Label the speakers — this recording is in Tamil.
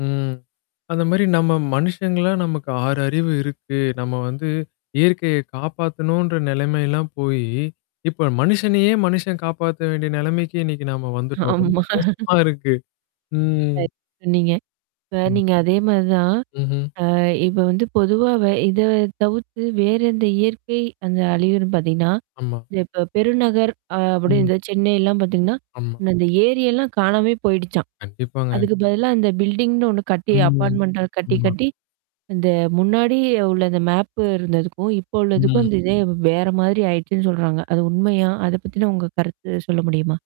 Speaker 1: ம். அந்த மாரி நம்ம மனுஷங்களா நமக்கு 6 அறிவு இருக்கு. நம்ம வந்து இயற்கைய காப்பாத்தணுன்ற நிலைமைல்லாம் போயி இப்ப மனுஷனையே மனுஷன் காப்பாத்த வேண்டிய நிலைமைக்கு இன்னைக்கு நாம வந்துட்டோம். ரொம்ப
Speaker 2: ஆமா.
Speaker 1: மோசமா இருக்கு. ம்.
Speaker 2: [unintelligible] சொன்னீங்க. இப்ப
Speaker 1: ம்.
Speaker 2: நீங்க அதே மாரி தான்.
Speaker 1: ம்ஹ்ம்.
Speaker 2: அ இப்ப வந்து பொதுவாவ இத தவிர்த்து வேறந்த இயற்கை அந்த அலியரும்ன்ன பார்த்தீங்கன்னா,
Speaker 1: ஆமா.
Speaker 2: த இப்ப பெருநகர் அ அப்டி
Speaker 1: ம்.
Speaker 2: இந்த செனைல்லாம் பார்த்தீங்கன்னா.
Speaker 1: ஆமா.
Speaker 2: முன்ன அந்த ஏரியெல்லாம் காணாமே போயிடுச்சான்.
Speaker 1: கண்டிப்பாங்க.
Speaker 2: அதுக்கு பதிலா இந்த பில்டிங்னு ஒண்ணு கட்டி
Speaker 1: ம்.
Speaker 2: அப்பார்ட்மென்ண்ட்ட கட்டி
Speaker 1: ஆமா.
Speaker 2: கட்டி. இந்த முன்னாடி உள்ள அந்த மேப்பு இருந்ததுக்கும், இப்ப உள்ளதுக்கும்
Speaker 1: ம்.
Speaker 2: அந்த இதே வேற மாதிரி ஆயிடுச்சுன்னு சொல்றாங்க. அது உண்மையா? அத பத்தினா உங்க கருத்து சொல்ல முடியுமா?